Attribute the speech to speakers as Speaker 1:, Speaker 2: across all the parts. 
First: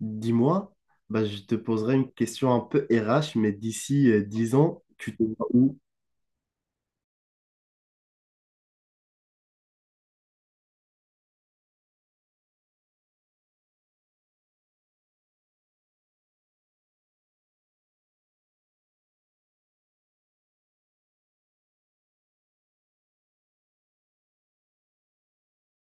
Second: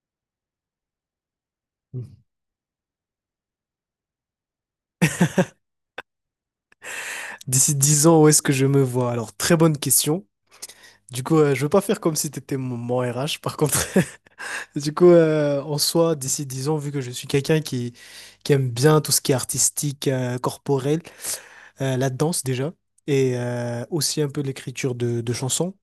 Speaker 1: Dis-moi, bah, je te poserai une question un peu RH, mais d'ici 10 ans, tu te vois où?
Speaker 2: D'ici dix ans, où est-ce que je me vois? Alors, très bonne question. Du coup, je veux pas faire comme si t'étais mon RH, par contre. Du coup, en soi, d'ici 10 ans, vu que je suis quelqu'un qui aime bien tout ce qui est artistique, corporel, la danse déjà, et aussi un peu l'écriture de chansons.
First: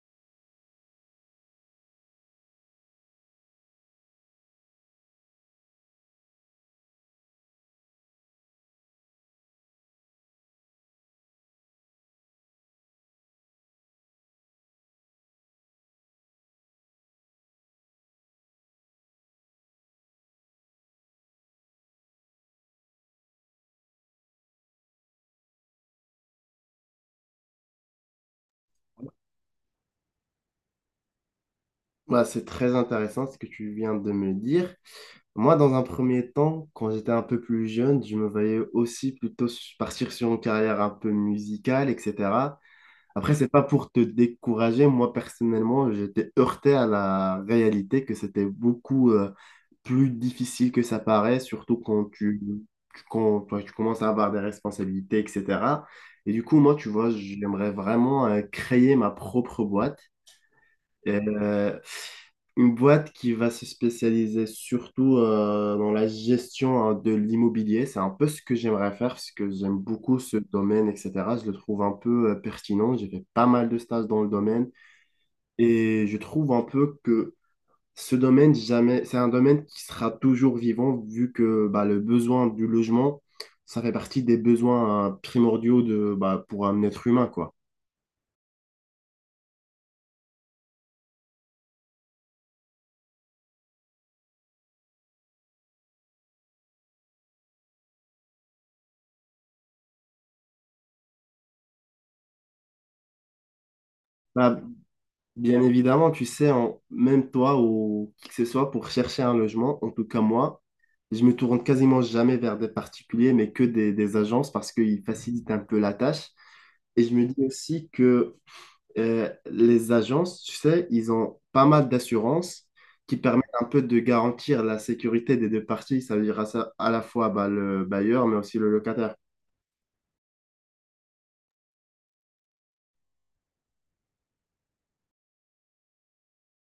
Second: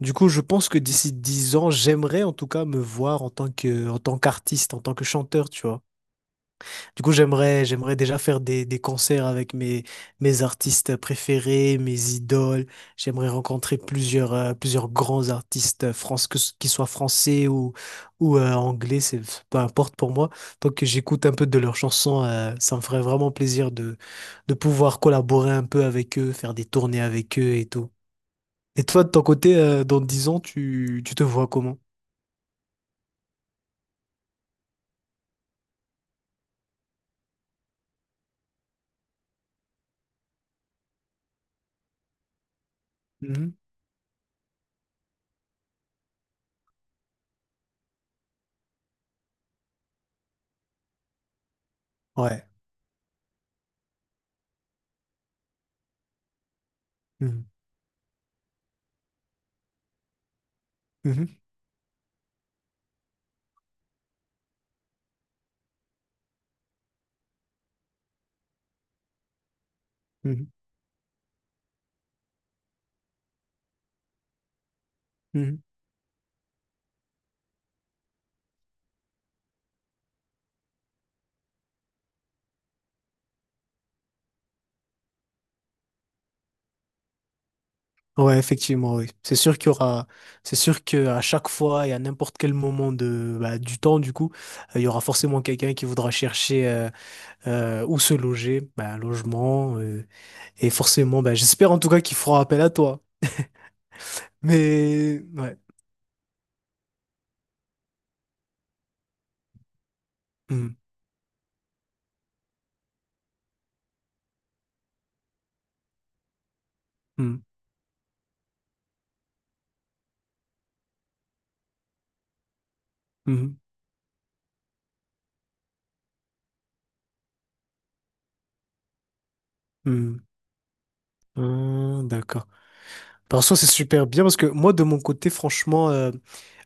Speaker 2: Du coup, je pense que d'ici 10 ans, j'aimerais en tout cas me voir en tant que, en tant qu'artiste, en tant que chanteur, tu vois. Du coup, j'aimerais déjà faire des concerts avec mes artistes préférés, mes idoles. J'aimerais rencontrer plusieurs grands artistes France, qu'ils soient français ou anglais, c'est peu importe pour moi. Tant que j'écoute un peu de leurs chansons, ça me ferait vraiment plaisir de pouvoir collaborer un peu avec eux, faire des tournées avec eux et tout. Et toi, de ton côté, dans 10 ans, tu te vois comment?
Speaker 1: Bah, c'est très intéressant ce que tu viens de me dire. Moi, dans un premier temps, quand j'étais un peu plus jeune, je me voyais aussi plutôt partir sur une carrière un peu musicale, etc. Après, c'est
Speaker 2: Mhm.
Speaker 1: pas pour te décourager. Moi, personnellement, j'étais heurté à la réalité que c'était beaucoup plus difficile que ça paraît, surtout quand
Speaker 2: Ouais.
Speaker 1: quand, toi, tu commences à avoir des responsabilités, etc. Et du coup, moi, tu vois,
Speaker 2: Mhm.
Speaker 1: j'aimerais vraiment créer ma propre boîte.
Speaker 2: Mhm.
Speaker 1: Euh, une boîte qui va se spécialiser surtout dans la gestion, hein, de l'immobilier. C'est un peu ce que j'aimerais faire parce que j'aime beaucoup ce
Speaker 2: Mhm.
Speaker 1: domaine, etc. Je le trouve un peu pertinent. J'ai fait pas mal de stages dans le domaine
Speaker 2: Mhm.
Speaker 1: et je trouve un peu que ce domaine, jamais, c'est un domaine qui sera toujours vivant vu que bah, le besoin du logement, ça fait partie des besoins primordiaux de, bah, pour un être humain, quoi.
Speaker 2: Ouais, effectivement, oui. C'est sûr qu'il y aura, c'est sûr que à chaque fois et à n'importe quel moment bah, du temps, du coup, il y aura forcément quelqu'un qui voudra chercher où se loger, bah, un logement, et forcément, bah, j'espère en tout cas qu'il fera appel à toi.
Speaker 1: Bah,
Speaker 2: Mais ouais.
Speaker 1: bien évidemment, tu sais, même toi ou qui que ce soit, pour chercher un logement, en tout cas moi,
Speaker 2: Hum,
Speaker 1: je me tourne quasiment jamais vers des particuliers, mais que des agences parce qu'ils facilitent un peu la tâche. Et je me dis
Speaker 2: hum,
Speaker 1: aussi que les agences, tu sais, ils ont pas mal d'assurances qui permettent
Speaker 2: hum,
Speaker 1: un peu de garantir la sécurité des deux parties, ça veut dire à la fois bah, le bailleur, mais aussi le locataire.
Speaker 2: hum. D'accord. Par contre, c'est super bien parce que moi, de mon côté, franchement,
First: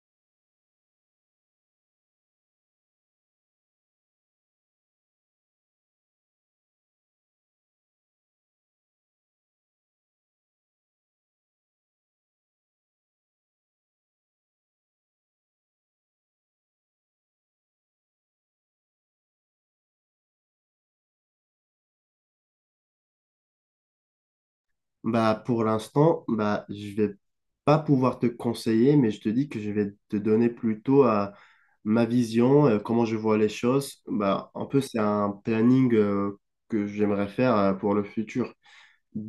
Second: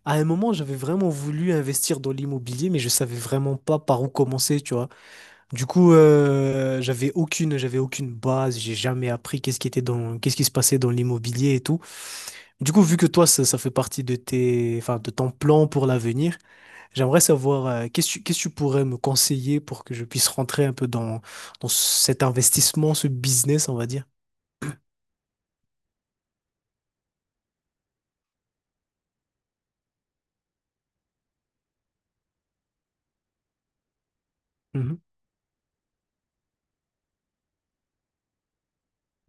Speaker 2: à un moment, j'avais vraiment voulu investir dans l'immobilier, mais je savais vraiment pas par où commencer, tu vois. Du coup, j'avais aucune base, j'ai jamais appris qu'est-ce qui se passait dans l'immobilier et tout. Du coup, vu que toi, ça fait partie de tes, enfin, de ton plan pour l'avenir, j'aimerais savoir, qu'est-ce que tu pourrais me conseiller pour que je puisse rentrer un peu dans cet investissement, ce business, on va dire.
Speaker 1: Bah, pour l'instant, bah, je vais pas pouvoir te conseiller, mais je te dis que je vais te donner plutôt à ma vision, comment je vois les choses. Bah, un peu, c'est
Speaker 2: Mhm,
Speaker 1: un planning que j'aimerais faire pour le futur.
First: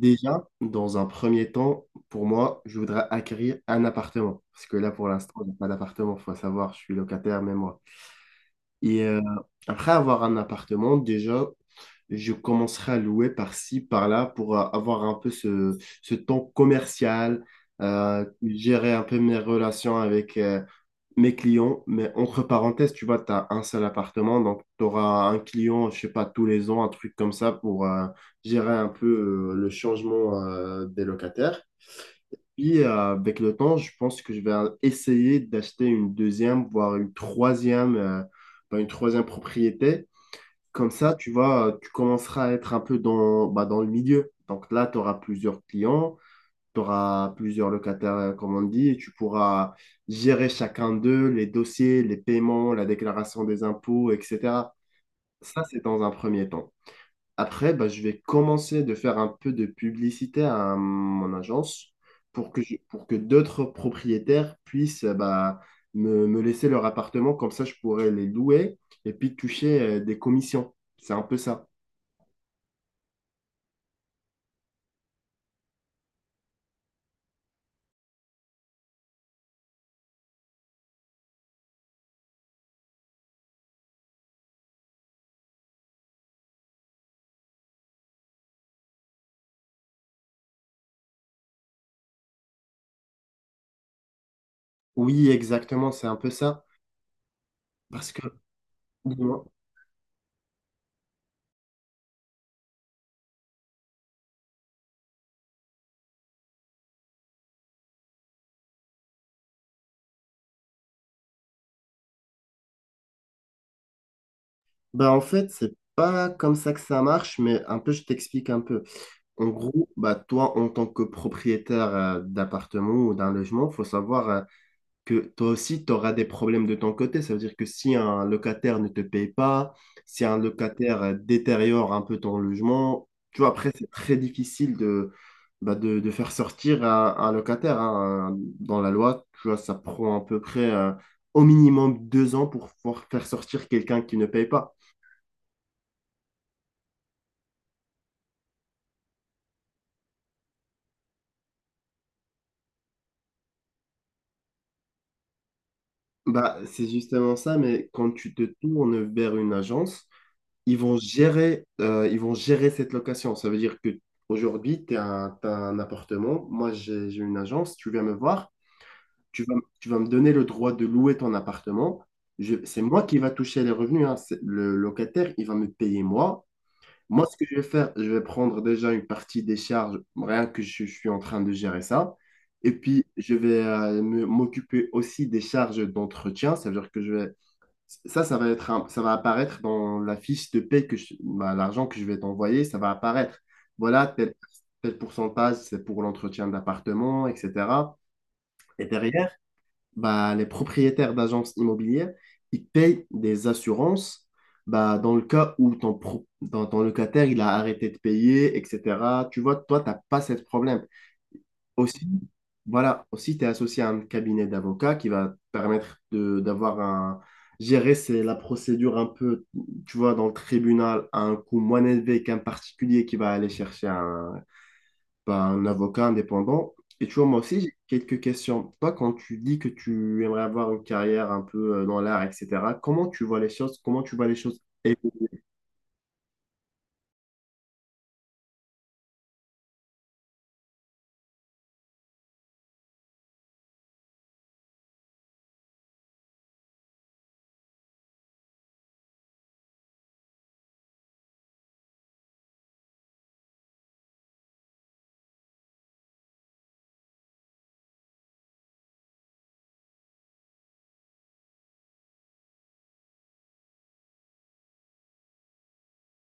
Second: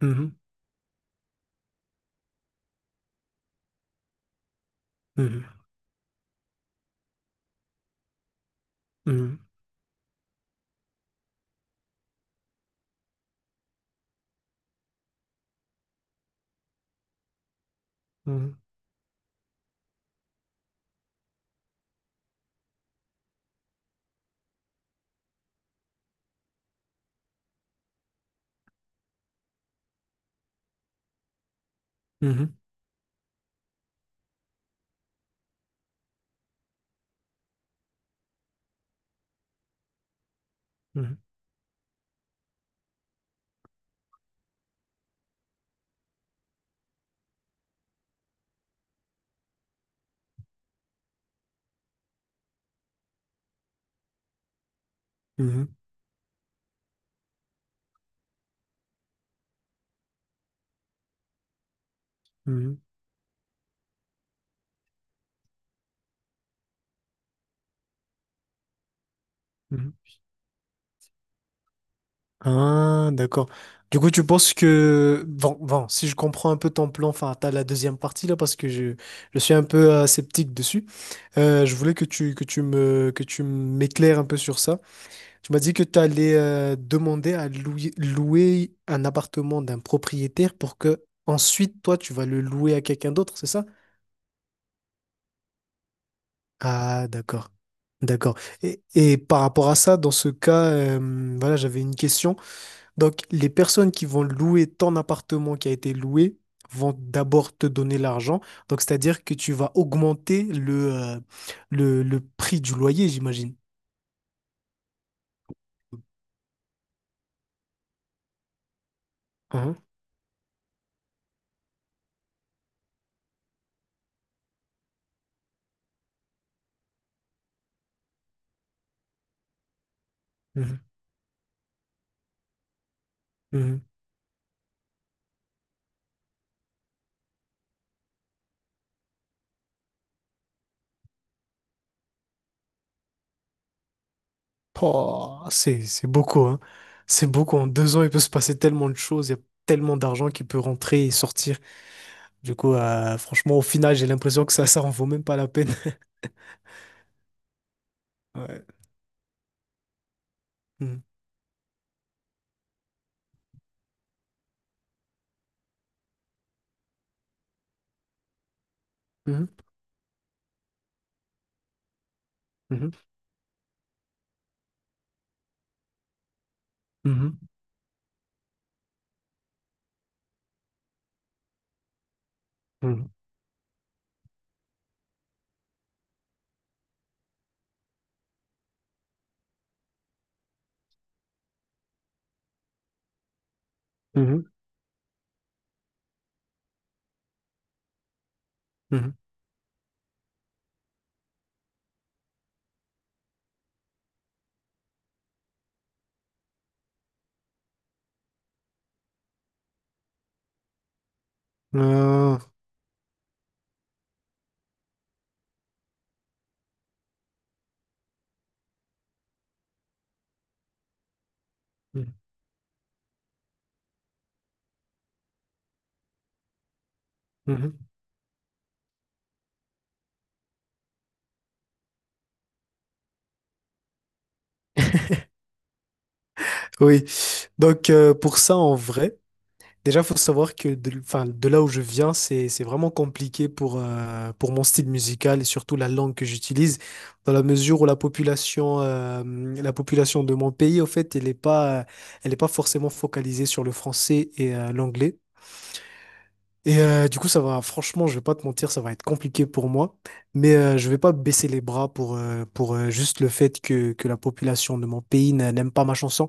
Speaker 2: mhm,
Speaker 1: dans un premier temps, pour moi, je voudrais acquérir un appartement. Parce que là, pour l'instant,
Speaker 2: mhm,
Speaker 1: j'ai pas d'appartement. Faut savoir, je suis locataire, mais moi. Et
Speaker 2: mhm,
Speaker 1: après avoir un appartement, déjà, je commencerai à louer par-ci, par-là, pour avoir un peu ce temps commercial, gérer un peu mes relations avec, mes clients, mais entre parenthèses, tu vois, tu as un seul appartement, donc tu auras un client, je sais pas, tous les ans, un truc comme ça pour gérer un peu le changement des locataires.
Speaker 2: mhm,
Speaker 1: Puis avec le temps, je pense que je vais essayer d'acheter une deuxième, voire une troisième, bah, une troisième propriété. Comme ça,
Speaker 2: mhm,
Speaker 1: tu vois, tu commenceras à être un peu dans, bah, dans le milieu. Donc là, tu auras plusieurs clients, tu auras plusieurs locataires, comme on dit, et tu pourras gérer chacun d'eux, les dossiers, les paiements, la déclaration des impôts, etc.
Speaker 2: mhm,
Speaker 1: Ça,
Speaker 2: mhm,
Speaker 1: c'est dans un premier temps. Après, bah, je vais commencer de faire un peu de publicité à mon agence pour que,
Speaker 2: mhm,
Speaker 1: pour que d'autres propriétaires puissent bah, me laisser leur appartement, comme ça je pourrais les louer et puis toucher
Speaker 2: mhm.
Speaker 1: des commissions. C'est un peu ça.
Speaker 2: Ah, d'accord. Du coup, tu penses que... Bon, si je comprends un peu ton plan, enfin, t'as la deuxième partie là, parce que je suis un peu sceptique dessus. Je voulais que tu m'éclaires un peu sur ça. Tu m'as dit que tu allais louer un appartement d'un propriétaire pour que ensuite, toi, tu vas le louer à quelqu'un d'autre, c'est ça?
Speaker 1: Oui, exactement, c'est un peu ça.
Speaker 2: Ah, d'accord.
Speaker 1: Parce que
Speaker 2: D'accord. Et par
Speaker 1: bon,
Speaker 2: rapport à ça, dans ce cas, voilà, j'avais une question. Donc, les personnes qui vont louer ton appartement qui a été loué vont d'abord te donner l'argent. Donc, c'est-à-dire que tu vas augmenter le prix du loyer, j'imagine.
Speaker 1: Bah, en fait, c'est pas comme ça que ça marche, mais un peu, je t'explique un peu. En
Speaker 2: Hein.
Speaker 1: gros, bah, toi, en tant que propriétaire d'appartement ou d'un logement, faut savoir que toi aussi, tu auras des problèmes de ton côté. Ça veut dire que si un locataire ne te paye pas, si un
Speaker 2: Mhm.
Speaker 1: locataire détériore un peu ton logement, tu vois, après,
Speaker 2: Mhm.
Speaker 1: c'est très difficile de, bah, de faire sortir un locataire, hein. Dans la loi, tu vois, ça prend à peu près au minimum 2 ans pour pouvoir faire sortir quelqu'un qui ne paye pas.
Speaker 2: Oh, c'est beaucoup, hein. C'est beaucoup. En deux ans, il peut se passer tellement de choses. Il y a tellement d'argent qui peut rentrer et sortir. Du coup, franchement, au final, j'ai l'impression que ça en vaut même pas la peine.
Speaker 1: Bah, c'est justement ça, mais quand tu te
Speaker 2: Ouais.
Speaker 1: tournes vers une agence,
Speaker 2: Mhm.
Speaker 1: ils vont gérer cette location. Ça veut dire que aujourd'hui, t'as un appartement, moi j'ai une agence, tu viens me voir, tu
Speaker 2: Mhm.
Speaker 1: vas, tu vas me donner le droit de louer ton appartement. C'est moi qui va toucher les revenus, hein. Le locataire, il va me payer moi. Moi, ce que je vais faire, je vais prendre déjà une partie des charges, rien que je suis en train de gérer ça. Et puis,
Speaker 2: Mhm.
Speaker 1: je vais m'occuper aussi des charges d'entretien. Ça veut dire que je vais ça, ça va être un- ça va apparaître dans la fiche de paie bah, l'argent que je vais t'envoyer, ça va apparaître. Voilà,
Speaker 2: Mhm.
Speaker 1: tel,
Speaker 2: Mhm.
Speaker 1: tel pourcentage, c'est pour l'entretien d'appartement, etc. Et
Speaker 2: Mhm.
Speaker 1: derrière, bah, les propriétaires d'agences immobilières, ils payent des assurances bah, dans le cas où ton locataire, il a arrêté de payer, etc. Tu vois, toi, tu n'as pas ce problème. Aussi,
Speaker 2: Mhm. Ah.
Speaker 1: voilà, aussi, tu es associé à un cabinet d'avocats qui va te permettre de d'avoir un. Gérer, c'est la procédure un peu, tu vois, dans le tribunal, à un coût moins
Speaker 2: Mhm.
Speaker 1: élevé qu'un particulier qui va aller chercher un avocat indépendant. Et tu vois, moi aussi, j'ai
Speaker 2: Mhm.
Speaker 1: quelques questions. Toi, quand tu dis que tu aimerais avoir une carrière un peu dans l'art, etc., comment tu vois les choses?
Speaker 2: Oui, donc pour ça, en vrai, déjà, faut savoir enfin, de là où je viens, c'est vraiment compliqué pour mon style musical et surtout la langue que j'utilise, dans la mesure où la population de mon pays, au fait, elle est pas forcément focalisée sur le français et l'anglais. Et du coup, ça va, franchement, je vais pas te mentir, ça va être compliqué pour moi, mais je vais pas baisser les bras pour juste le fait que la population de mon pays n'aime pas ma chanson.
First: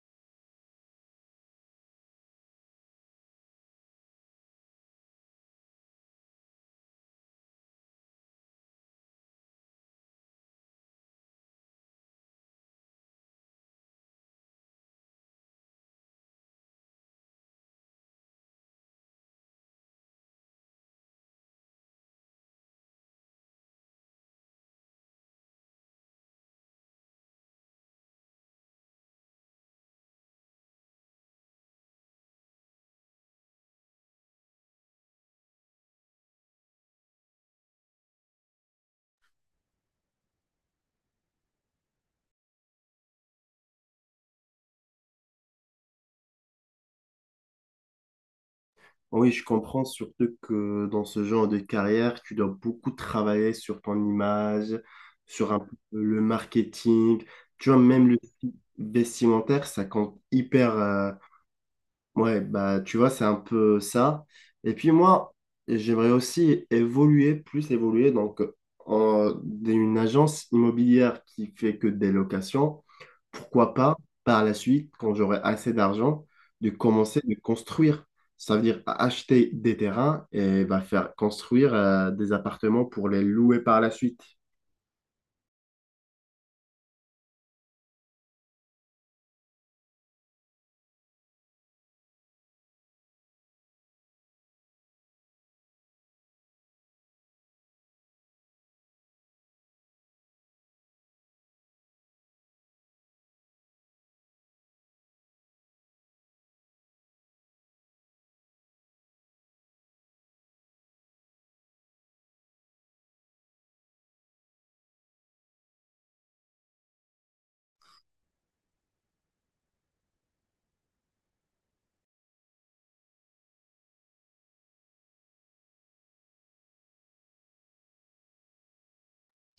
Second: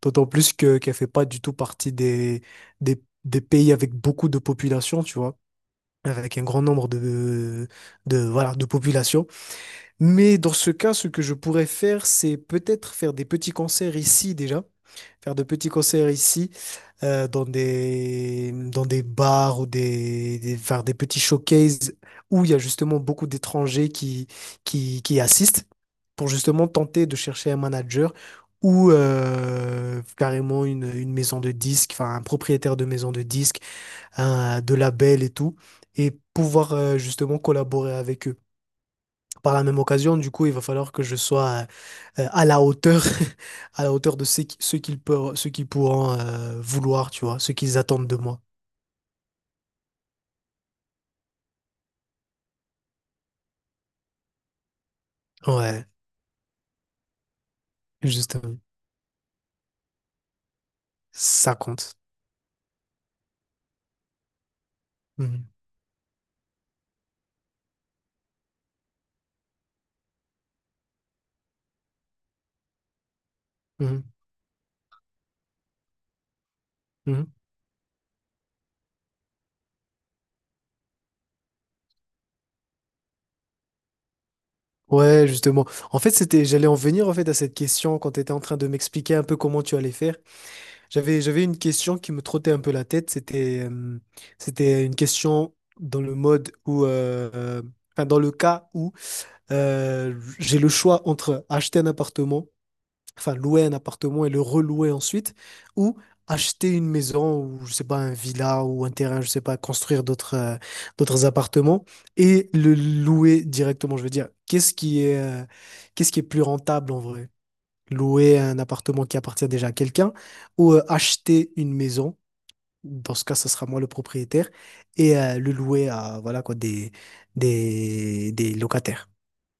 Speaker 2: D'autant plus que qu'elle fait pas du tout partie des pays avec beaucoup de population, tu vois, avec un grand nombre voilà, de population. Mais dans ce cas, ce que je pourrais faire, c'est peut-être faire des petits concerts ici déjà, faire de petits concerts ici, dans des bars ou faire des petits showcases où il y a justement beaucoup d'étrangers qui assistent pour justement tenter de chercher un manager ou carrément une maison de disques, enfin un propriétaire de maison de disques, de label et tout, et pouvoir justement collaborer avec eux. Par la même occasion, du coup, il va falloir que je sois à la hauteur, à la hauteur de ce qu'ils peuvent, ce qu'ils pourront vouloir, tu vois, ce qu'ils attendent de moi.
Speaker 1: Oui, je comprends surtout que dans ce genre de carrière, tu dois beaucoup travailler sur ton image, sur un peu
Speaker 2: Ouais,
Speaker 1: le marketing. Tu vois, même le style
Speaker 2: justement,
Speaker 1: vestimentaire, ça compte hyper.
Speaker 2: ça compte.
Speaker 1: Ouais, bah tu vois, c'est un peu ça. Et puis moi,
Speaker 2: Mhm,
Speaker 1: j'aimerais aussi évoluer, plus évoluer, donc d'une agence immobilière qui fait que des locations. Pourquoi pas,
Speaker 2: mhm,
Speaker 1: par la suite, quand j'aurai assez d'argent, de commencer
Speaker 2: mhm.
Speaker 1: de construire. Ça veut dire acheter des terrains et bah, faire construire des appartements pour les louer par la suite.
Speaker 2: Ouais, justement. En fait, j'allais en venir en fait à cette question quand tu étais en train de m'expliquer un peu comment tu allais faire. J'avais une question qui me trottait un peu la tête. C'était, c'était une question dans le mode enfin, dans le cas où euh, j'ai le choix entre acheter un appartement, enfin louer un appartement et le relouer ensuite, ou acheter une maison ou je sais pas un villa ou un terrain, je sais pas, construire d'autres appartements et le louer directement. Je veux dire, qu'est-ce qui est plus rentable en vrai? Louer un appartement qui appartient déjà à quelqu'un ou acheter une maison. Dans ce cas, ce sera moi le propriétaire et le louer à voilà quoi des locataires.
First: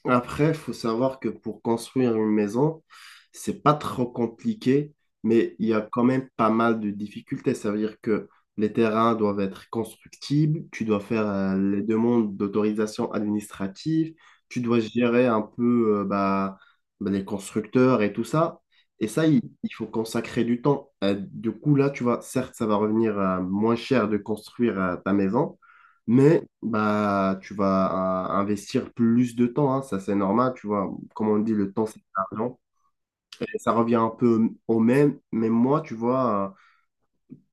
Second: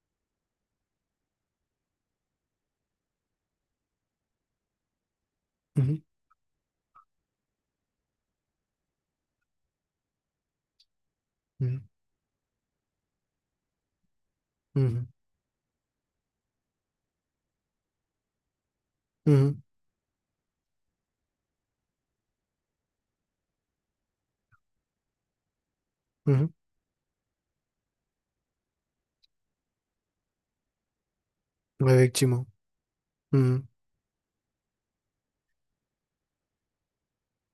Speaker 1: Après, il faut savoir que pour construire une maison, c'est pas trop compliqué, mais il y a
Speaker 2: Mhm.
Speaker 1: quand même pas mal de difficultés. Ça veut dire que les terrains doivent être constructibles, tu dois faire
Speaker 2: Mhm.
Speaker 1: les demandes d'autorisation administrative, tu dois
Speaker 2: Mhm,
Speaker 1: gérer un peu bah, les constructeurs et tout ça. Et ça, il,
Speaker 2: mhm,
Speaker 1: il faut consacrer du temps. Du coup, là, tu vois, certes, ça va revenir moins cher de construire ta maison, mais
Speaker 2: mhm.
Speaker 1: bah, tu vas investir plus de temps, hein, ça c'est normal, tu vois. Comme on dit, le temps
Speaker 2: Ouais,
Speaker 1: c'est de
Speaker 2: effectivement.
Speaker 1: l'argent. Et
Speaker 2: Mhm,
Speaker 1: ça revient un peu au même, mais moi, tu vois,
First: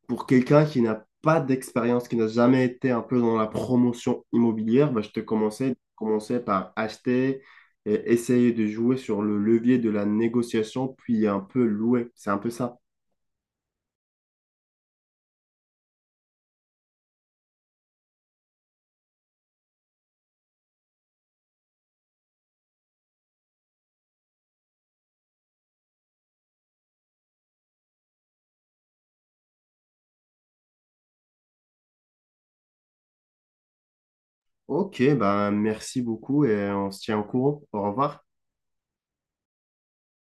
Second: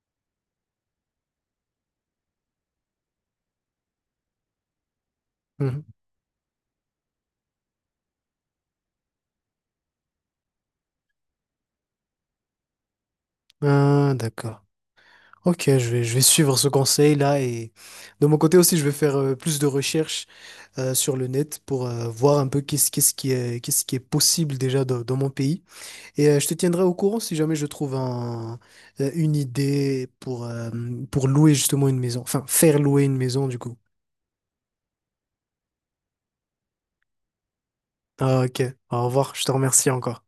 Speaker 1: pour quelqu'un qui n'a pas d'expérience, qui n'a jamais été un peu dans la promotion immobilière, bah, je te commençais,
Speaker 2: mhm.
Speaker 1: commençais par acheter et essayer de jouer sur le levier de la négociation, puis un peu louer. C'est un peu ça.
Speaker 2: Ah, d'accord. Ok, je vais suivre ce conseil-là et de mon côté aussi, je vais faire plus de recherches sur le net pour voir un peu qu'est-ce qui est possible déjà dans mon pays. Et je te tiendrai au courant si jamais je trouve une idée pour louer justement une maison, enfin faire louer une maison du coup.
Speaker 1: Ok, bah, merci beaucoup et on se tient au courant. Au revoir.
Speaker 2: Ah, ok, au revoir, je te remercie encore.